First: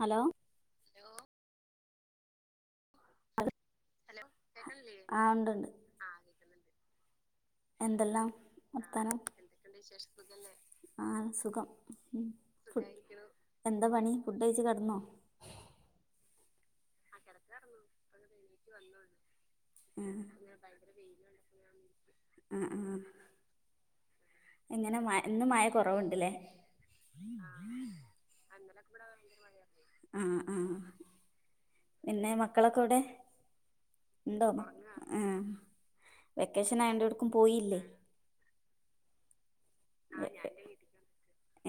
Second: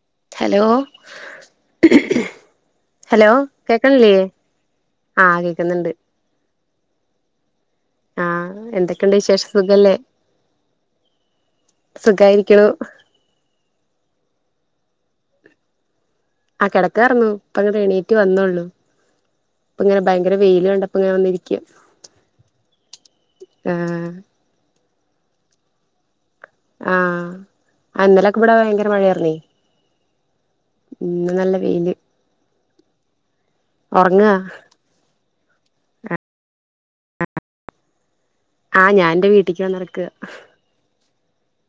Hello hello hello കേക്കണില്ലേ ആ കേക്കുന്നൊണ്ട് എന്തെല്ലാം ആഹ് വർത്താനം വിശേഷം എന്തൊക്കെയുണ്ട് സുഖല്ലേ വിശേഷം സുഖല്ലേ ആ സുഖം സുഖായിരിക്കണു എന്താപണി ഫുഡ്കഴിച്ചു കെടന്നോ ആ കിടക്കാർന്നു ഇപ്പങ്ങട്ട് എണീറ്റു വന്നോള്ളു ഇപ്പ ഇങ്ങനെ ആ ഭയങ്കര വെയിലുകണ്ടപ്പൊ ഇങ്ങനെ വന്നിരിക്കാ ആ ആ ആ എങ്ങനെ മ ഇന്ന് മയ കൊറവുണ്ടല്ലേ ആഹ് ആഹ് ഇന്നലൊക്കെ ഇവിടെ ഇന്നലെ ഭയങ്കര കൂടെ മഴയാർന്നേ ഇവിടെ മഴയാർന്നു ആ ആ ഇന്ന് നല്ല വെയില് പിന്നെ മക്കളൊക്കെവിടെ ഉറങ്ങുവ ഉണ്ടോ ആ വെക്കേഷനായോണ്ട് എവിടേക്കും പോയില്ലേ ആ ഞാൻ എന്റെ വീട്ടിക്ക് വന്നിറെക്കാ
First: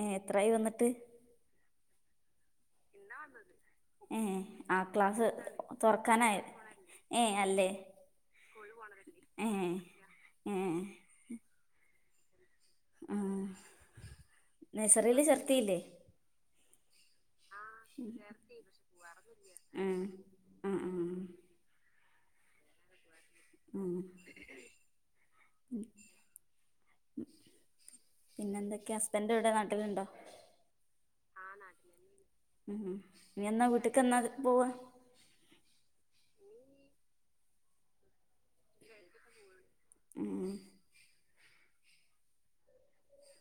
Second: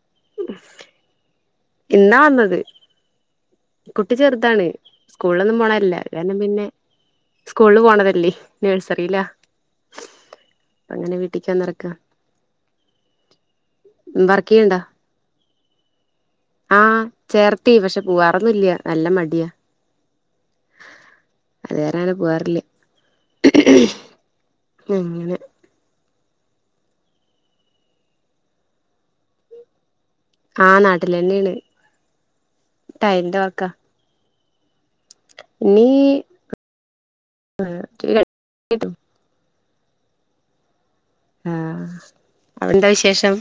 ഏ എത്രായി വന്നിട്ട് ഇന്നാ വന്നത് ഇന്നാ വന്നത് കുട്ടി ചെറുതാണ് സ്കൂളിലൊന്നും പോണയല്ല അതുകാരണം തൊറക്കാനായി പിന്നെ ഏ അല്ലേ സ്കൂളില് പോണതല്ലേ നേഴ്സറീലാ ഏ ഏ അങ്ങനെ വീട്ടിചെന്നെറെക്കാ ആ വർക്ക് നഴ്സറീല് ചേർത്തിയില്ലേ ആ ചേർത്തി പക്ഷെ പൂവാറൊന്നുല്ലൃ നല്ലമടിയാ ആ ആ ആ അതുകാരണമങ്ങനെ പോവാറില്ല ഉം അങ്ങനെ ഉം പിന്നെന്തൊക്കെയാ ഹസ്ബെൻഡെവിടെ നാട്ടിലൊണ്ടോ ആ നാട്ടിൽ ആ തന്നെയാണ് നാട്ടിലന്നെ ഉം ഇനിയെന്നാ വീട്ടിക്ക് എന്നാ പോവാ ഇനീ [unintelligible] ഉം ആ അവിടെന്താ വിശേഷം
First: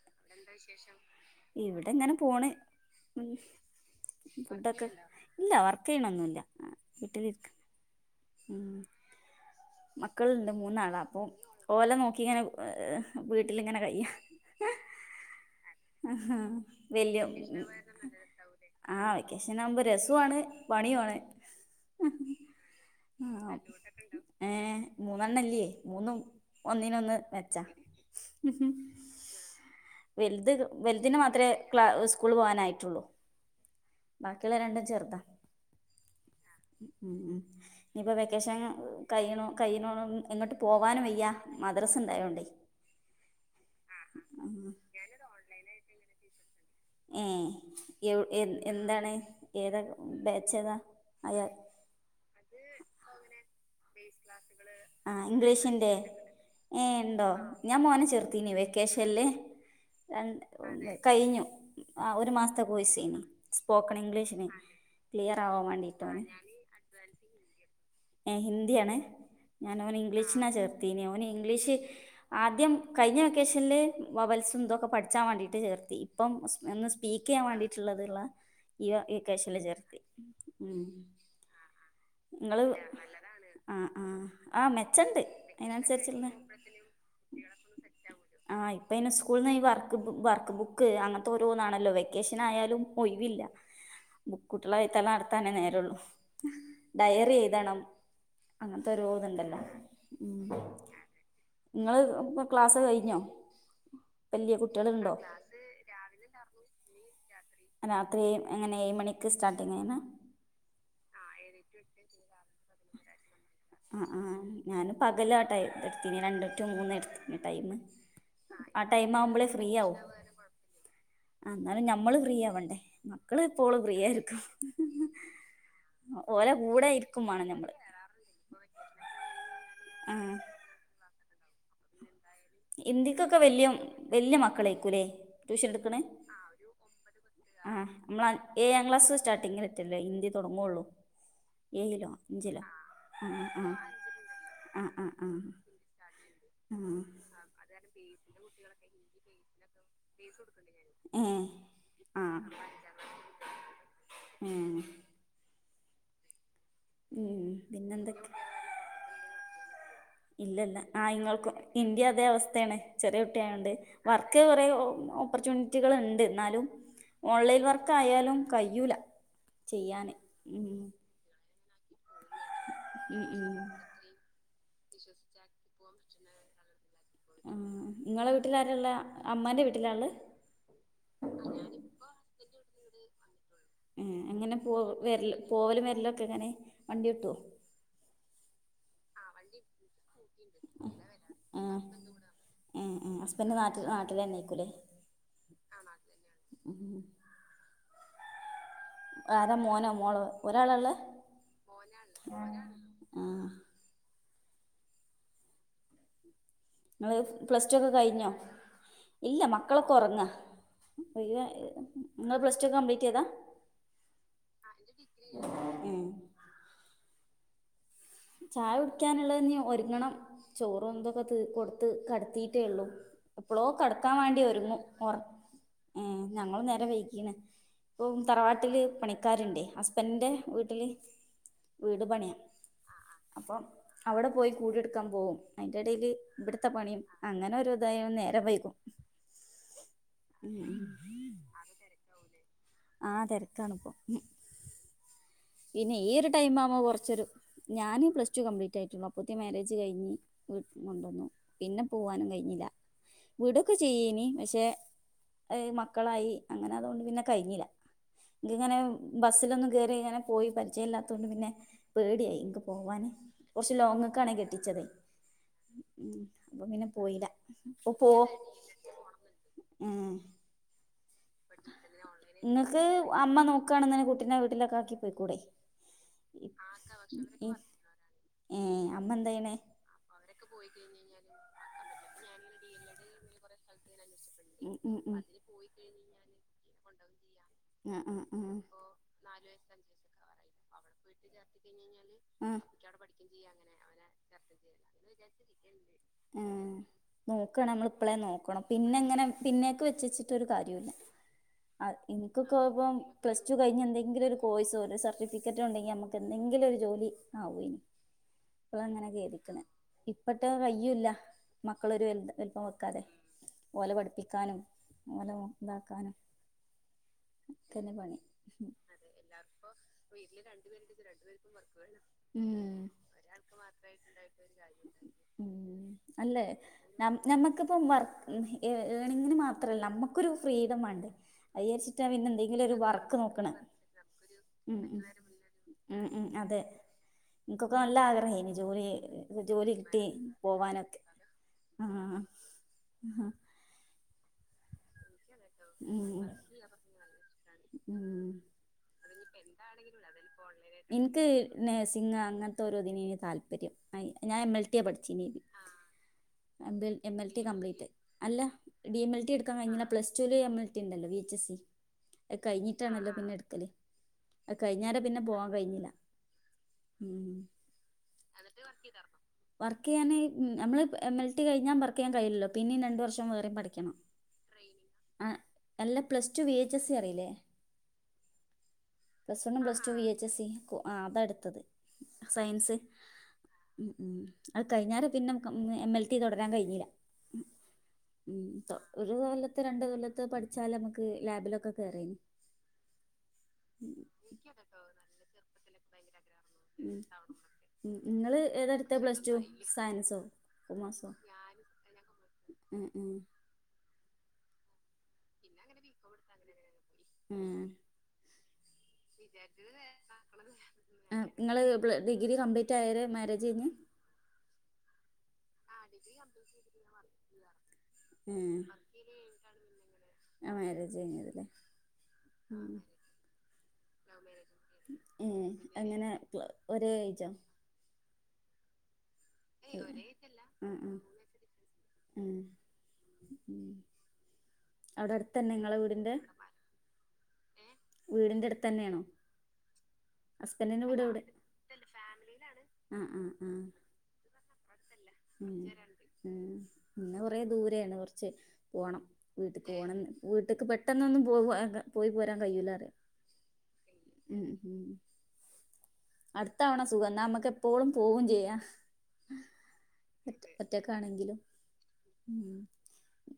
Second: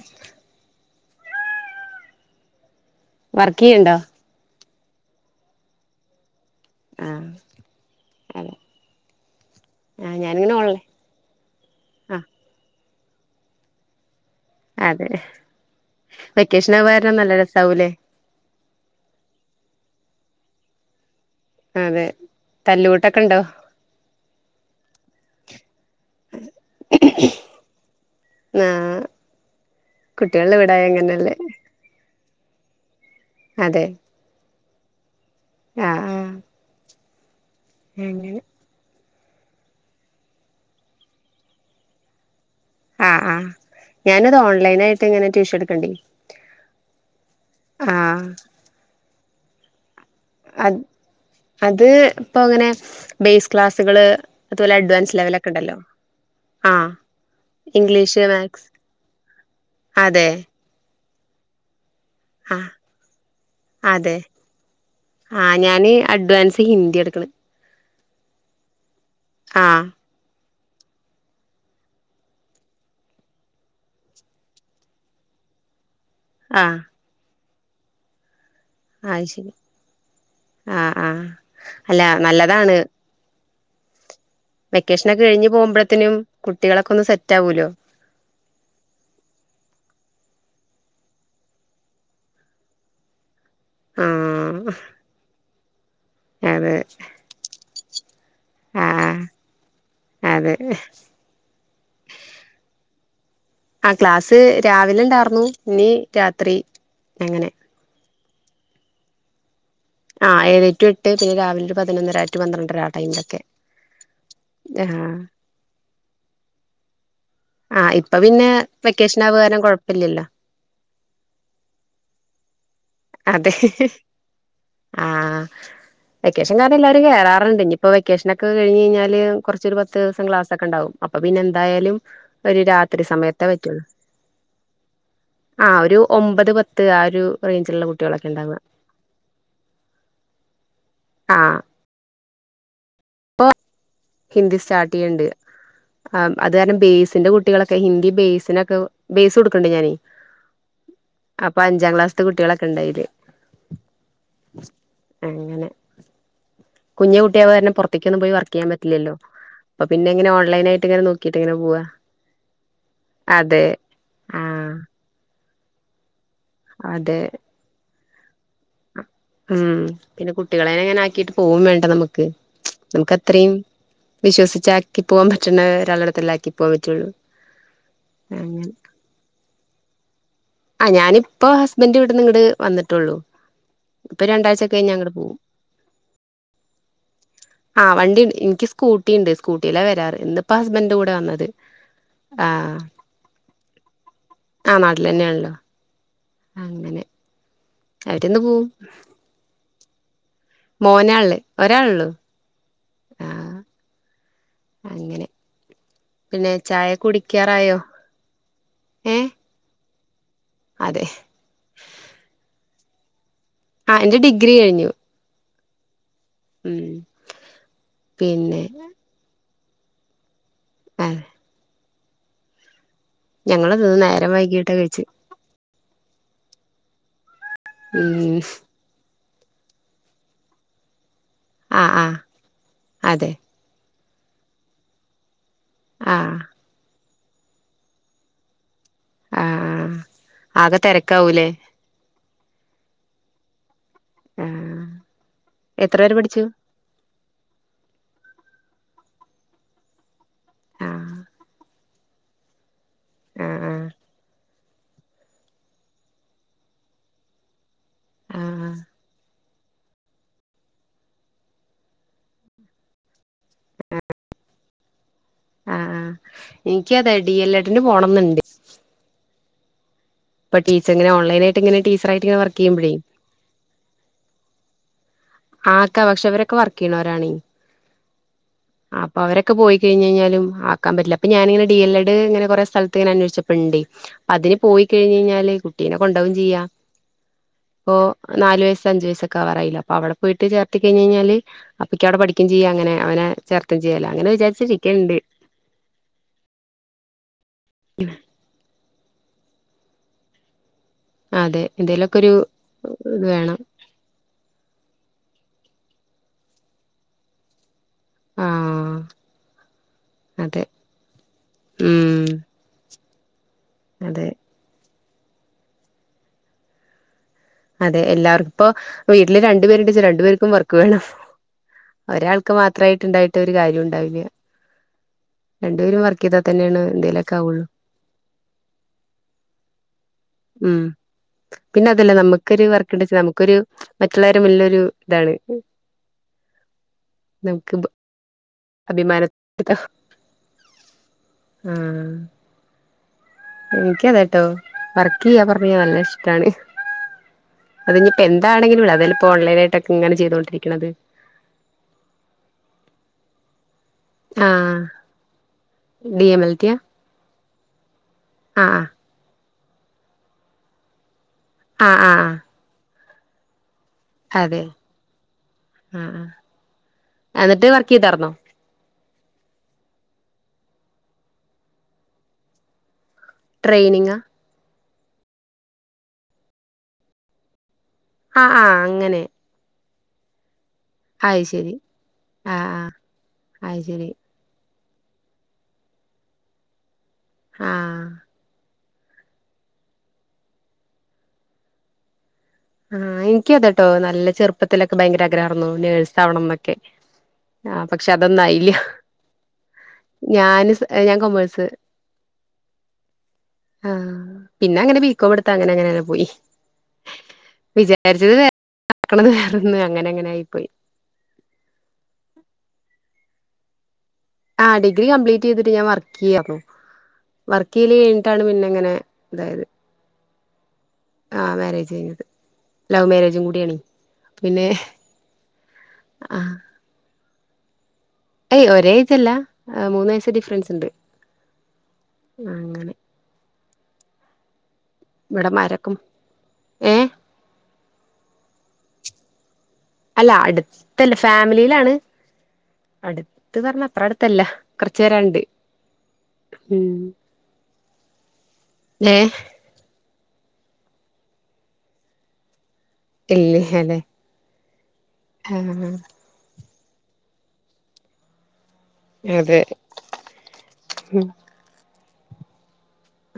ഇവിടിങ്ങനെ പോണ് ഉം വർക്കെയ്യണ്ടോ ഫുഡൊക്കെ ഇല്ല വർക്കെയ്യണൊന്നൂല്ലാ ആ വീട്ടിലിരിക്കാ അതെ മ് ആ മക്കളൊണ്ട് ഞാനിങ്ങനെ ഓൺലൈൻ മൂന്നാളാ അപ്പം ആ ഓലെനോക്കിയിങ്ങനെ വീട്ടിലിങ്ങനെ കയ്യാ അതെ ആ ആഹാ വെക്കേഷൻ ആവാ കാരണം വല്യോം നല്ല രസാവൂലേ ആ വെക്കേഷനാവുമ്പോ രസാണ് പണിയുമാണ് അതെ തല്ലുകൂട്ടൊക്കൊണ്ടോ ഏ മൂന്നാലെണ്ണമില്ലേ മൂന്നും ഒന്നിനൊന്ന് മെച്ചാ ആ വെല്ത് കുട്ടികളുടെ വീടായ വെല്തിന് അങ്ങനെയല്ലേ മാത്രെ ക്ല സ്കൂളി പോകാനായിട്ടുള്ളൂ അതെ ബാക്കിയുള്ള രണ്ടും ചെറുതാ ആഹ് ആഹ് ഉം ഉം ഇഞ്ഞിപ്പോ വെക്കേഷൻ കൈയിനോ കയ്യി എന്നിട്ട് പോകാനും വയ്യാ മദ്രസണ്ടായോണ്ടേ ആഹ് ആഹ് ഞാനത് ഓൺലൈൻ ആയിട്ട് ഇങ്ങനെ ട്യൂഷൻ എടുക്കണ്ടേ ഏഹ് ആ എവ് എന്ത് എന്താണ് ഏതാ ബാച്ചേതാ അത് അയാ അത് ഇപ്പ അങ്ങനെ ബേസ് ക്ലാസ്സുകള് അതുപോലെ അഡ്വാൻസ് ലെവലൊക്കെ ണ്ടല്ലോ ഏഹ് ണ്ടോ ഞാൻ മോനെ ഇംഗ്ലീഷ് ചെർത്തീനു മാത്സ് വെക്കേഷൻല്ലേ അതെ അതെ കയിഞ്ഞു ആഹ് ഒരു മാസത്തെ കോഴ്സ ചെയ്യുന്നെ സ്പോക്കൺ അതെ ഇംഗ്ലീഷിന് ക്ലിയർ ആവാൻ വേണ്ടിട്ടാണ് [unintelligible] ഹിന്ദിയെടുക്കണ് ഏഹ് ഹിന്ദിയണ് ആഹ് ഞാനോനെ ഇംഗ്ലീഷിനാ ചേർത്തനി ഓന് ഇംഗ്ലീഷ് ആദ്യം കഴിഞ്ഞ വെക്കേഷനില് വൗവൽസും ഇതൊക്കെ പഠിച്ചാൻ വേണ്ടിട്ട് ചേർത്തി ഇപ്പം സ്പ് ആഹ് എന്ന് സ്പീക്ക് ചെയ്യാൻ വേണ്ടിട്ടുള്ളത്ള്ള [unintelligible] ഈ അത് ശരി വെക്കേഷനില് ചേർത്തി ഉ ആഹ് ആഹ് അല്ല ഇങ്ങള് നല്ലതാണ് നല്ലതാണ് ആഹ് ആഹ് ആഹ് മെച്ചണ്ട് വെക്കേഷനൊക്കെ കഴിഞ്ഞ് പോകുമ്പോളത്തേനും അയിനനുസരിച്ചുള്ള കുട്ടികളൊക്കെ ഒന്ന് സെറ്റാവൂലോ ആഹ് ഇപ്പൊ ഇന്നെ സ്കൂളിനിന്ന് ഈ വർക്ക് വർക്ക് ബുക്ക് അങ്ങനത്തെ ഓരോന്നാണല്ലോ വെക്കേഷനായാലും ഒയിവില്ല ബുക്ക ആഹ് കുട്ടികള് എഴുത്തല് നടത്താനേ നേരള്ളു അതെ ഡയറി എഴുതണം ആഹ് അങ്ങനത്തോരോന്നണ്ടല്ലോ ഉം അതെ നിങ്ങള് ക്ലാസ് കഴിഞ്ഞോ ആഹ് ക്ലാസ്സ് വല്യ രാവിലെ കുട്ടികളുണ്ടോ ഉണ്ടാർന്നു ഇനി രാത്രി അങ്ങനെ രാത്രി എങ്ങനെ ഏഴ് മണിക്ക് സ്റ്റാർട്ടിങ് ചെയ്യുന്നെ ആഹ് ഏഴ് ടു എട്ട് പിന്നെ രാവിലെ ഒരു പതിനൊന്നര ടു പന്ത്രണ്ടര ആ ടൈമിലൊക്കെ ആഹ് ആഹ് ഞാന് ആഹ് പകലാട്ടാ എടുത്തിനേ രണ്ട് ടു മൂന്ന് എടുത്ത് ടൈം ആഹ് ഇപ്പൊ പിന്നെ ആഹ് ടൈം വെക്കേഷൻ ആവുക ആവുമ്പോളേ കാരണം ഫ്രീയാവും കുഴപ്പമില്ലല്ലോ എന്നാലും ഞമ്മള് ഫ്രീ ആവണ്ടേ മക്കള് അതെ എപ്പോളും ഫ്രീ ആയിരിക്കും ആഹ് ഓലെ വെക്കേഷൻ കാരണം കൂടെ എല്ലാരും ഇരിക്കും വേണം കേറാറുണ്ട് ഞമ്മള് ഇനിയിപ്പ വെക്കേഷനൊക്കെ കഴിഞ്ഞ് കഴിഞ്ഞാല് കൊറച്ചൊരു പത്ത് ദിവസം ആഹ് ക്ലാസൊക്കെ ഉണ്ടാവും അപ്പൊ പിന്നെ എന്തായാലും ഒരു രാത്രി ഇന്തിക്കൊക്കെ സമയത്തേ വല്യ പറ്റുള്ളൂ വല്യ മക്കളേക്കൂലേ ട്യൂഷൻ ആഹ് ഒരു എടുക്കണേ ഒമ്പത് പത്ത് ആ ഒരു റേഞ്ച് ആഹ് നമ്മള അഞ്ച് ഏയാക്ലാസ് സ്റ്റാർട്ടിങ്ങിലറ്റല്ലേ ഹിന്ദി തൊടങ്ങുള്ളൂ ഏഴിലോ അഞ്ചിലോ ആഹ് ഇപ്പൊ ആഹ് ഹിന്ദി ആഹ് ആഹ് സ്റ്റാർട്ടെയ്യണ്ട് ആഹ് ആഹ് അതാരണം ആഹ് [unintelligible] കുട്ടികളൊക്കെ ഹിന്ദി ബേ്സിനൊക്കെ ബേസ് കൊടുക്കണ്ട് ഞാന് ഏഹ് അപ്പൊ അഞ്ചാം ക്ലാസ്ത്തെ കുട്ടികളൊക്കെ ഇണ്ടയില് ഉം അങ്ങനെ കുഞ്ഞു കുട്ടിയെ ഉം കാരണം പുറത്തേക്കൊന്നും പിന്നെന്തൊക്കെ പോയി വർക്ക് ചെയ്യൻ പറ്റില്ലല്ലോ അപ്പൊ പിന്നെ ഇങ്ങനെ ഓൺലൈൻ ഇല്ലല്ല ആയിട്ട് ഇങ്ങനെ ആഹ് നോക്കിട്ട് ഇങ്ങൾക്കും ഇങ്ങനെ പോവാ ഇൻ്റേം അതേ അവസ്ഥയാണ് ചെറിയ അതെ കുട്ടിയായോണ്ട് വർക്ക് കൊറേ ആഹ് ഓപ്പർച്യൂണിറ്റികൾ ണ്ട് എന്നാലും അതെ ഓൺലൈൻ വർക്ക് ആയാലും കഴിയൂല ഉം ചെയ്യാന് പിന്നെ കുട്ടികളെനെ ഉം അങ്ങനെ ആക്കിട്ട് പോകും വേണ്ടേ നമുക്ക് നമുക്ക് ഉം അത്രയും ഉം വിശ്വസിച്ച് ആക്കി പോകാൻ പറ്റുന്ന ഒരാ ളടത്തല്ലേ ആക്കി പോവാൻ പറ്റുള്ളൂ നിങ്ങളെ അങ്ങനെ വീട്ടിലാരാ ഉള്ളേ അമ്മാൻ്റെ വീട്ടിലാ ഇള്ള് ആഹ് ഞാനിപ്പോ ഹുസ്ബൻഡ് വീട്ടീന്ന് ഇങ്ങട്ട് വന്നിട്ട് ഒള്ളൂ ആഹ് അങ്ങനെ പോൽ പോവലും വരലൊക്കെ അങ്ങനെ വണ്ടി വിട്ടുമോ ആഹ് വണ്ടി എനിക്ക് സ്കൂട്ടി ഉണ്ട് സ്കൂട്ടിയിലാ വരാറ് ഇന്നിപ്പോ ഹസ്ബൻഡ കൂടെ വന്നത് ആ ആ ഹസ്ബൻഡ് നാട്ട നാട്ടിൽ തന്നെയ്ക്കല്ലേ ആ നാട്ടിൽ തന്നെയാണല്ലോ അങ്ങനെ അവരിന്ന് പോവും ആരാ മോനോ മോളോ മോനാ ഉള്ളേ ഒരാൾ ഉള്ളു ആഹ് അങ്ങനെ പിന്നെ ചായ നിങ്ങൾ പ്ലസ് ടു കുടിക്കാറായോ ഒക്കെ കഴിഞ്ഞോ ഏ ഇല്ലമ മക്കൾ ഒക്കെ ഉറങ്ങ അതെ പിന്നെ ഇങ്ങൾ പ്ലസ് ടു ഓക്കേ കംപ്ലീറ്റ് ചെയ്താ ആഹ് എന്റെ ഡിഗ്രി കഴിഞ്ഞു ഉം ഉം [inaudible] പിന്നെ ചായ കുടിക്കാനുള്ളെ നീ ഒരുങ്ങണം ചോറും ആ ഇതൊക്കെ തീ കൊണ്ടു ത്ത് കടത്തിയിട്ടേ ഉള്ളു എപ്പഴോ ഞങ്ങളിത് കടക്കാൻ നേരം വേണ്ടി വൈകിട്ടാ ഒരുങ്ങും കഴിച്ചെ ഓറ ഏഹ് ഞങ്ങൾ നേരം വെയ്കിണ് ഇപ്പൊ ഉം തറവാട്ടില് പണ ക്കാര്ണ്ട് ഹസ്ബൻ്ന്റെ വീട്ടില് ആഹ് വീട് ആഹ് പണിയാ അതെ അപ്പം അവിടെ പോയി കൂടിയെടുക്കാൻ പോകും അയിന്റെ എടേൽ ആഹ് ഇബഡ് താ പണി അങ്ങനെ ഒരു ഇതായ നേരം വെയ്ക്കും ആഹ് ആകെ തെരക്കാവൂലേ ആഹ് തെരക്കാണ്പ്പോ ഉം ആഹ് പിന്നെ എത്ര ഈ വരെ ഒരു പഠിച്ചു ടൈം ആവുമ്പോ കുറച്ചൊരു ഞാന് പ്ലസ് ടു കംപ്ലീറ്റ് ആയിട്ടുള്ളു അപ്പോയെക്കും മാരേജ് കഴിഞ് വീട്ട് ആഹ് കൊണ്ടന്നു പിന്നെ പോവാനും കഴിഞ്ഞില്ല ആഹ് വീടൊക്കെ ചെയ്യയ്നീ പക്ഷെ മക്കളായി അങ്ങനെ അതുകൊണ്ട് പിന്നെ കഴിഞ്ഞില്ല ആഹ് ഇൻക്കിങ്ങനെ ബസ്സിലൊന്നും കേറി ഇങ്ങനെ പോയി പരിചയല്ലാത്ത കൊണ്ട് പിന്നെ പേടിയായി ഇൻക്ക് പോകാൻ കുറച്ച് ലോങ്ങ്‌ക്കാണ് കെട്ടിച്ചത് ആഹ് ഉം അപ്പൊങ്ങനെ എനിക്കതെ പോയില്ല ഡി എൽ എഡിന് അപ്പൊ പോ പോണംന്നുണ്ട് ഉം ഇപ്പൊ ടീച്ചങ്ങനാ ഓൺലൈനായിട്ട് ഇങ്ങനെ ടീച്ചറായിട്ട്ങ്ങനെ വർക്ക് ഇങ്ങക്ക് ചെയ്യുമ്പോൾ അമ്മ നോക്കാൺ ഇന്നെ കുട്ടിനെ വീട്ടിലൊക്ക ആക്കി പോയിക്കൂടെ ആക്കാ പക്ഷെ അവരൊക്കെ വർക്ക് ചെയ്യുന്നവരാണ് ഏ അമ്മ അപ്പൊ എന്താ അവരൊക്കെ ചെയ്യണേ പോയി കഴിഞ്ഞ് അപ്പൊ കഴിഞ്ഞാലും ആക്കാൻ പറ്റില്ല പ്പ ഞാനിങ്ങനെ ഡി എൽ എഡ് ഇങ്ങനെ കൊറെ സ്ഥലത്ത് ഇങ്ങന അന്വേഷിച്ചപ്പൊ ഇണ്ട് അതിന് പോയി കഴിഞ് ഇങ്ങനെ കഴിഞ്ഞല് കു കുട്ടീനെ കൊണ്ടകും ചെയ്യാം ഇപ്പൊ ആ ആ നാല് വയസ് അഞ്ചു വയസൊക്കെ ആവാറായില്ലേ അപ്പൊ അവിടെ പോയിട്ട് ചേർത്തി കഴിഞ് കഴിഞ്ഞാല് അപ്പൊ അവിടെ പഠിക്കും ആ ആ ചെയ്യുക അങ്ങനെ അവനെ ചെയ്യാല അങ്ങനെ വിചാരിച്ചിരിക്കുണ്ട് ആഹ് നോക്കണ നമ്മൾ ഇപ്പളെ നോക്കണം പിന്നെ എങ്ങനെ പിന്നേക്ക് വെച്ചച്ചിട്ടൊരു കാര്യവുമില്ല അതെ അത് എന്തേലൊക്കെ ഒരു ഇൻക്കൊക്കപ്പം ഇത് പ്ലസ് ടു വേണം കയിഞ്ഞ് എന്തെങ്കിലും ഒരു കോഴ്സോ ഒരു സർട്ടിഫിക്കറ്റോ ഉണ്ടെങ്കി നമുക്ക് എന്തെങ്കിലും ഒരു ജോലി ആവുയേന്ന് ഇപ്പളാ ആഹ് ഇങ്ങനെ ഖേദിക്ക്ണ് ഇപ്പട്ട് അതെ കയ്യുംല്ല മക്കളൊരു വൽ ഉം താ വൽ നോക്കാതെ ഓലെ അതെ പഠിപ്പിക്കാനും ഓലെ നോ ഇതാക്കാനും ഒക്കെന്നെ അതെ പണി എല്ലാർക്കും ഇപ്പോ വീട്ടില് രണ്ടുപേരുണ്ട്ച്ച രണ്ടു പേർക്കും വർക്ക് വേണം ഒരാൾക്ക് ഉം മാത്രമായിട്ട് ഇണ്ടായിട്ട് ഒരു കാര്യം ഉണ്ടാവില്ല [unintelligible] രണ്ടുപേരും വർക്കെയ്താ തന്നേണ് നമ് നമ്മക്കിപ്പം വർക്ക് ഏ ഏണിങ്ങിന് മാത്രല്ല നമ്മക്കൊരു ഫ്രീഡം ഉം മാണ്ടേ അയ് പിന്നെ വിചാരിച്ചിട്ടാ അതല്ല പിന്നെന്തെ ന്തെകിലും നമുക്കൊരു ഒരു ഉണ്ടെച്ച വർക്ക് നോക്ക്‌ണ് നമുക്കൊരു മറ്റുള്ളവരെ ഉം മുന്നിലൊരു ഉം ഇതാണ് ഉം ഉം അതെ ഇൻക്കൊക്കെ നമുക്ക് നല്ല ആഗ്രഹേനി ജോലി അഭിമാന ജോലി കിട്ടി പോവാനൊക്കെ ആഹ് ആഹ് ആഹ് ആ എനിക്കതേട്ടോ വർക്ക് ചെയ്യാ പറഞ്ഞ് കഴിഞ്ഞാ നല്ല ഇഷ്ടാണ് ഹ് അതിഞിപ്പോ ഇഷ്ടാണ് എന്താണങ്കിലും അതല്ലെ ഇപ്പൊ ഓൺലൈനായിട്ടൊക്കെ ഇങ്ങനെ ചെയ്തോണ്ടിരിക്കണത് ഇൻക്ക് നേഴ്സിങ് അങ്ങൻത്തെ ഓരോന്നിനേഴ്ന്ന് താല്പര്യം അയ് ഞാൻ എം എൽ ടി ആഹ് ആ പഠിച്ചീന്നെ ഡി എം എൽ ആ എം എൽ ടി കംപ്ലീറ്റ് ആയി അല്ല ആ പി എം എൽ ടി എടുക്കാ കഴിഞ്ഞിന്ന പ്ലസ് ടുവിന് എം എൽ ടി ഉണ്ടല്ലോ വി എച്ച് സി ആഹ് ആഹ് അത് കഴിഞ്ഞിട്ടാണല്ലോ പിന്നെ എടുക്കല് ആഹ് അത് അതെ കഴിഞ്ഞാരെ പിന്നെ പോവാൻ കഴിഞ്ഞില്ല ആഹ് ഉം ഉം ആഹ് എന്നിട്ട് വർക്ക് ചെയ്താർന്നോ അതെ വർക്ക് ചെയ്യാന് നമ്മളെ എം എൽ ടി കഴിഞ്ഞാ വർക്ക് ചെയ്യാൻ കഴിയില്ലല്ലോ പിന്നിം രണ്ട് വർഷം വെ ട്രൈയിനിങ്ങാ അ എല്ല plus two V H S C അറിയില്ലേ? ആ ആ അങ്ങനെ plus one plus two V H S C. കൊ ആ അത് അതായെടുത്തത് ശരി ആഹ് സയൻസ് ആഹ് അത് ഉം ശരി ഉം. അത് കഴിഞ്ഞാരെ പിന്നെ നമുക്ക് ഉം എം എൽ ടി തൊടരാൻ കഴിഞ്ഞീല ആഹ് ഉം തൊ.. ഒരു കൊല്ലത്ത് രണ്ടു കൊല്ലത്ത് പഠിച്ചാല് നമക്ക് ലാബിലൊക്കെ കേറേയ്ന്ന് ആഹ് എനിക്കതേട്ടോ നല്ല ചെറുപ്പത്തിലൊക്കെ ഭയങ്കര ആഗ്രഹായിരുന്നു നേഴ്സ് ആവണം എന്നൊക്കെ.. മ് അ.. ആഹ് ഉം പക്ഷെ ഇങ്ങള് അതൊന്നും ആയില്ല ഏതേട്ത്ത് പ്ലസ് ടു സയൻസോ ഞാന് കൊമേഴ്സോ? ഞാൻ കൊമേഴ്സ് ഉം ഉം ആഹ് പിന്നെ അങ്ങനെ ബീക്കോമെടുത്ത് അങ്ങനെ അങ്ങനെങ്ങനെ പോയി. ഉം വിചാരിച്ചത് വേ [unintelligible] നടക്കണത് വേറൊന്ന് അങ്ങനെ അങ്ങനെ ആയിപ്പോയി. ഏം ഇങ്ങള് പ്ല ഡിഗ്രി കംപ്ലീറ്റ് ആയേരേ മേരേജ് കഴിഞ്ഞ്? ആ ഡിഗി കംപ്ലീറ്റ് ചെയ്തിട്ട് ഞാൻ വർക്കെയ്യാരുന്നു, വർക്കെയ്യല് കഴിഞ്ഞിട്ടാണ് പിന്നെ ഇങ്ങനെ ഇതായത്. ആ മാരേജ് കയിഞ്ഞതല്ലേ ആഹ് മാരേജ് കഴിഞ്ഞത് ആ.. ലവ് മാരേജും കൂടിയാണെ പിന്നെ ഏ എങ്ങനെ പ് ആഹ് ഒരേ ഏജോ, ഏയ് ഒരേ ഏജല്ല അ മൂന്ന് വയസ്സ് ഡിഫ്റൻസ് ഉണ്ട് ഉണ്ട് ഉം അങ്ങനെ.. ഉം അവിടെ ഇവിടെ അടുത്തന്നെ ഇങ്ങളെ മരക്കും വീടിന്റെ.. ഏഹ് വീടിന്റെ അടുത്തന്നേണോ? അല്ല അടുത്തല്ല ഫാമിലിയിലാണ് ആഹ് ആഹ് അടുത്ത് ആഹ് പറഞ്ഞ അത്ര അടുത്തല്ല. കൊറച്ച് വരാ.. ഉം ഉം പിന്നെ കൊറേ ദൂരേണ് കൊറച്ച് പോണം ഏഹ് വീട്ട്.. പോണം വീട്ടക്ക് പെട്ടെന്നൊന്നും പോ പോയി പോരാൻ കയ്യുല പറയ ഇല്ല്യ ഹാലെ ഉം ഉം ആഹ് അടുത്തവണ സുഖം എന്ന നമുക്ക് എപ്പോഴും പോവും ചെയ്യാ അതെ ഒറ്റ ഒറ്റക്കാണെങ്കിലും ഉം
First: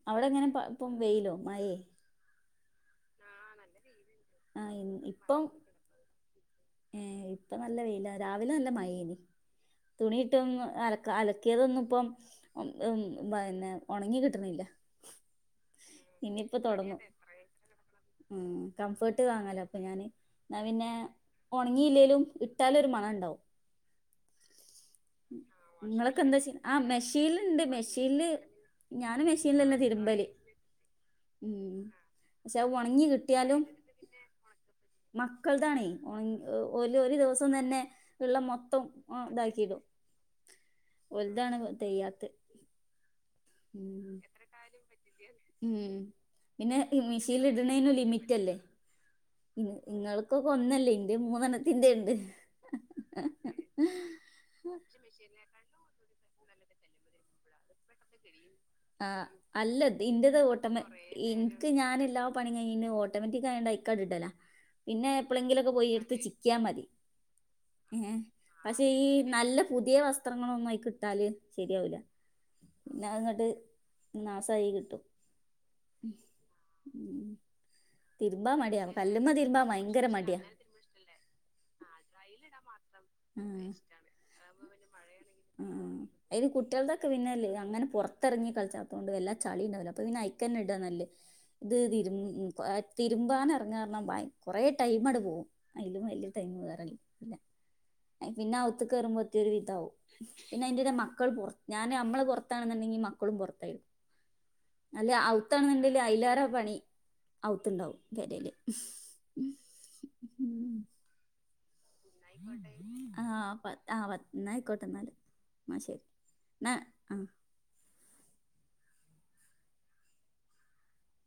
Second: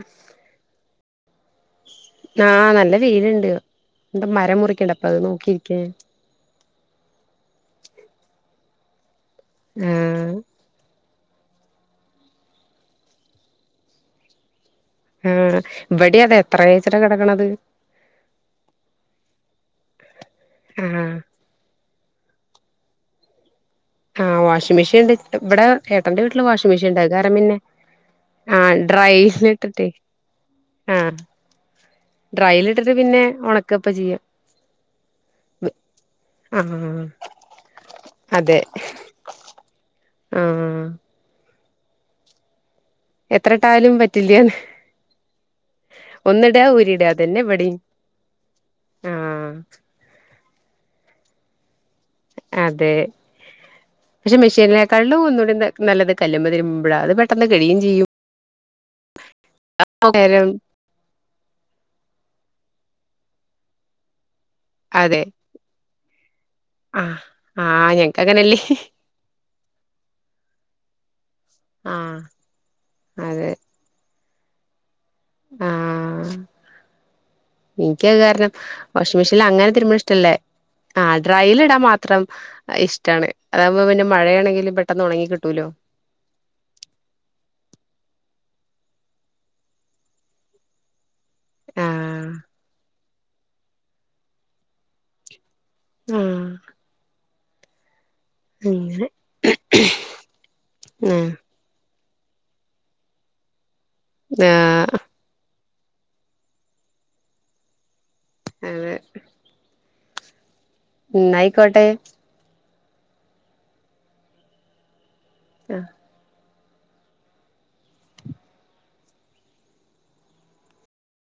അവിടെ എങ്ങനെ പ ഒപ്പം വെയിലോ മഴേ ആഹ് നല്ല വെയിൽണ്ട് എന്ത മരം ആ മുറിക്കുണ്ട അപ്പ അത് നോക്കിയിരിക്കേ ഞ ഏഹ് ഇപ്പ നല്ല വെയില രാവിലെ നല്ല മഴയിനി ആഹ് തുണിയിട്ടും അല ക അലക്കിയതൊന്നും ഇപ്പം ഉം മ പിന്നെ ഉണങ്ങി കിട്ടണില്ല ആഹ് ഇവിടെ അതേ ഇനിയിപ്പോ എത്രച്ചിട്ട തൊടങ്ങും കിടക്കണത് ഉം കംഫേർട്ട് വാങ്ങാലോ അപ്പൊ ഞാന് എന്നാ പിന്നെ ആഹ് ഉണങ്ങിയില്ലെലും ഇട്ടാലൊരു മണ ഉണ്ടാവും ആഹ് വാഷിംഗ് മെഷീൻണ്ട് ഇവിടെ ഏട്ടന്റെ നിങ്ങളൊക്കെ എന്താ വീട്ടില് ചെയ്യ വാഷിങ് ആ മെഷീൻ ഉണ്ട് അത് കാരം പിന്നെ മെഷീനിലുണ്ട് മെഷീനില് ആഹ് ഞാന് ഡ്രൈൽ മെഷീനിലന്നെ ഇട്ടിട്ടേ തിരുമ്പല് ആഹ് ഉം പക്ഷെ ഡ്രൈൽ ഇട്ടിട്ട് ഉണങ്ങി പിന്നെ കിട്ടിയാലും ഉണക്കപ്പ ചെയ്യാം മക്കൾതാണേ ഒണ ഒരു ആഹ് ഒരു ദിവസം തന്നെ ഉള്ള അതെ മൊത്തം ഇതാക്കിടും ആഹ് വലുതാണ് തെയ്യാത്തെ എത്ര ഇട്ടാലും ഉം എത്ര പറ്റില്ലന്ന് ഇട്ടാലും ഉം ഒന്നിടാ പിന്നെ ഊരിടാ അതന്നെ മെഷീൽ ഇവിടെയും ഇടുണേലും ലിമിറ്റ് അല്ലേ ആഹ് പിന്ന നിങ്ങൾക്കൊക്കെ ഒന്നല്ലേ ഇന്റെ മൂന്നെണത്തിന്റെണ്ട് അതെ പക്ഷെ മെഷീനെക്കാലും ഒന്നുകൂടി ന നല്ലത് കല്ലുമേ തിരുമ്പോഴാ അത് പെട്ടെന്ന് കഴുയും ചെയ്യും ആഹ് അല്ല ഇതി ന്റെ ത് നേരം ഓട്ടമ ഇൻക്ക് ഞാൻ എല്ലാ പണി കഴിഞ്ഞ ഓട്ടോമാറ്റിക് ആയുണ്ട് അയക്കണ്ട് ഇടലാ പിന്നെ അതെ എപ്പോളെങ്കിലൊക്കെ പോയി എടുത്ത് ചിക്കിയാ മതി ആഹ് ആഹ് ഏഹ് ഞങ്ങക്കങ്ങനെ പക്ഷെ ഈ നല്ല പുതിയ വസ്ത്രങ്ങളൊന്നും അയ് കിട്ടാല് ശരിയാവുല ആഹ് പിന്നെ അത് ഇങ്ങട്ട് അതെ നാസായി കിട്ടും ഉം ഇനിക്കത് കാരണം തിരുമ്പാൻ മടിയാ വാഷിംഗ് കല്ലുമ്മെ മെഷീനിൽ തിരുമ്പാൻ അങ്ങനെ തിരുമ്പണത് ഭയങ്കര ഇഷ്ടല്ലേ മടിയാ. ആഹ് ഡ്രൈൽ ഇടാൻ മാത്രം അയി ഇഷ്ടാണ് ആഹ് അതാവുമ്പോ പിന്നെ മഴയാണെങ്കിലും പെട്ടെന്ന് ഉണങ്ങി കിട്ടൂലോ അത് കുട്ടികളതൊക്കെ പിന്നെല്ലേ അങ്ങനെ പുറത്തിറങ്ങി കളിച്ചാത്ത്ണ്ട് വല്ലാ ചളിണ്ടാവുല അപ്പൊ പിന്ന അയിക്കന്നെ ഇടാ നല്ലത് ഇത് തിരു ആഹ് തിരുമ്പാനറങ്ങാരണം ബൈ കുറേ ടൈം എടുക്കും അയിലും വലിയ ആഹ് ടൈം വേറെ ഇല്ല പിന്നെ പിന്നെ അവുത്ത് അങ്ങനെ കേറുമ്പോത്തിന് ഒരു വിധാവും പിന്നെ അയിന്റെടെ മക്കൾ പൊർ ഞാന് നമ്മള് പൊറത്താണ്ന്നുണ്ടെങ്കിൽ മക്കളും പുറത്തായിരുന്നു ആഹ് അല്ല ഔത്താണെന്നുണ്ടെല് അയിലാറ പണി ഔത്തുണ്ടാവും പെരേല് അതെ ഇന്നയികോട്ടെ ആഹ് പൻ ആ പൻന്ന ഇന്നാ ആയിക്കോട്ടെ ഇന്നാല് ആ ആഹ് ശരി ണെ ആഹ്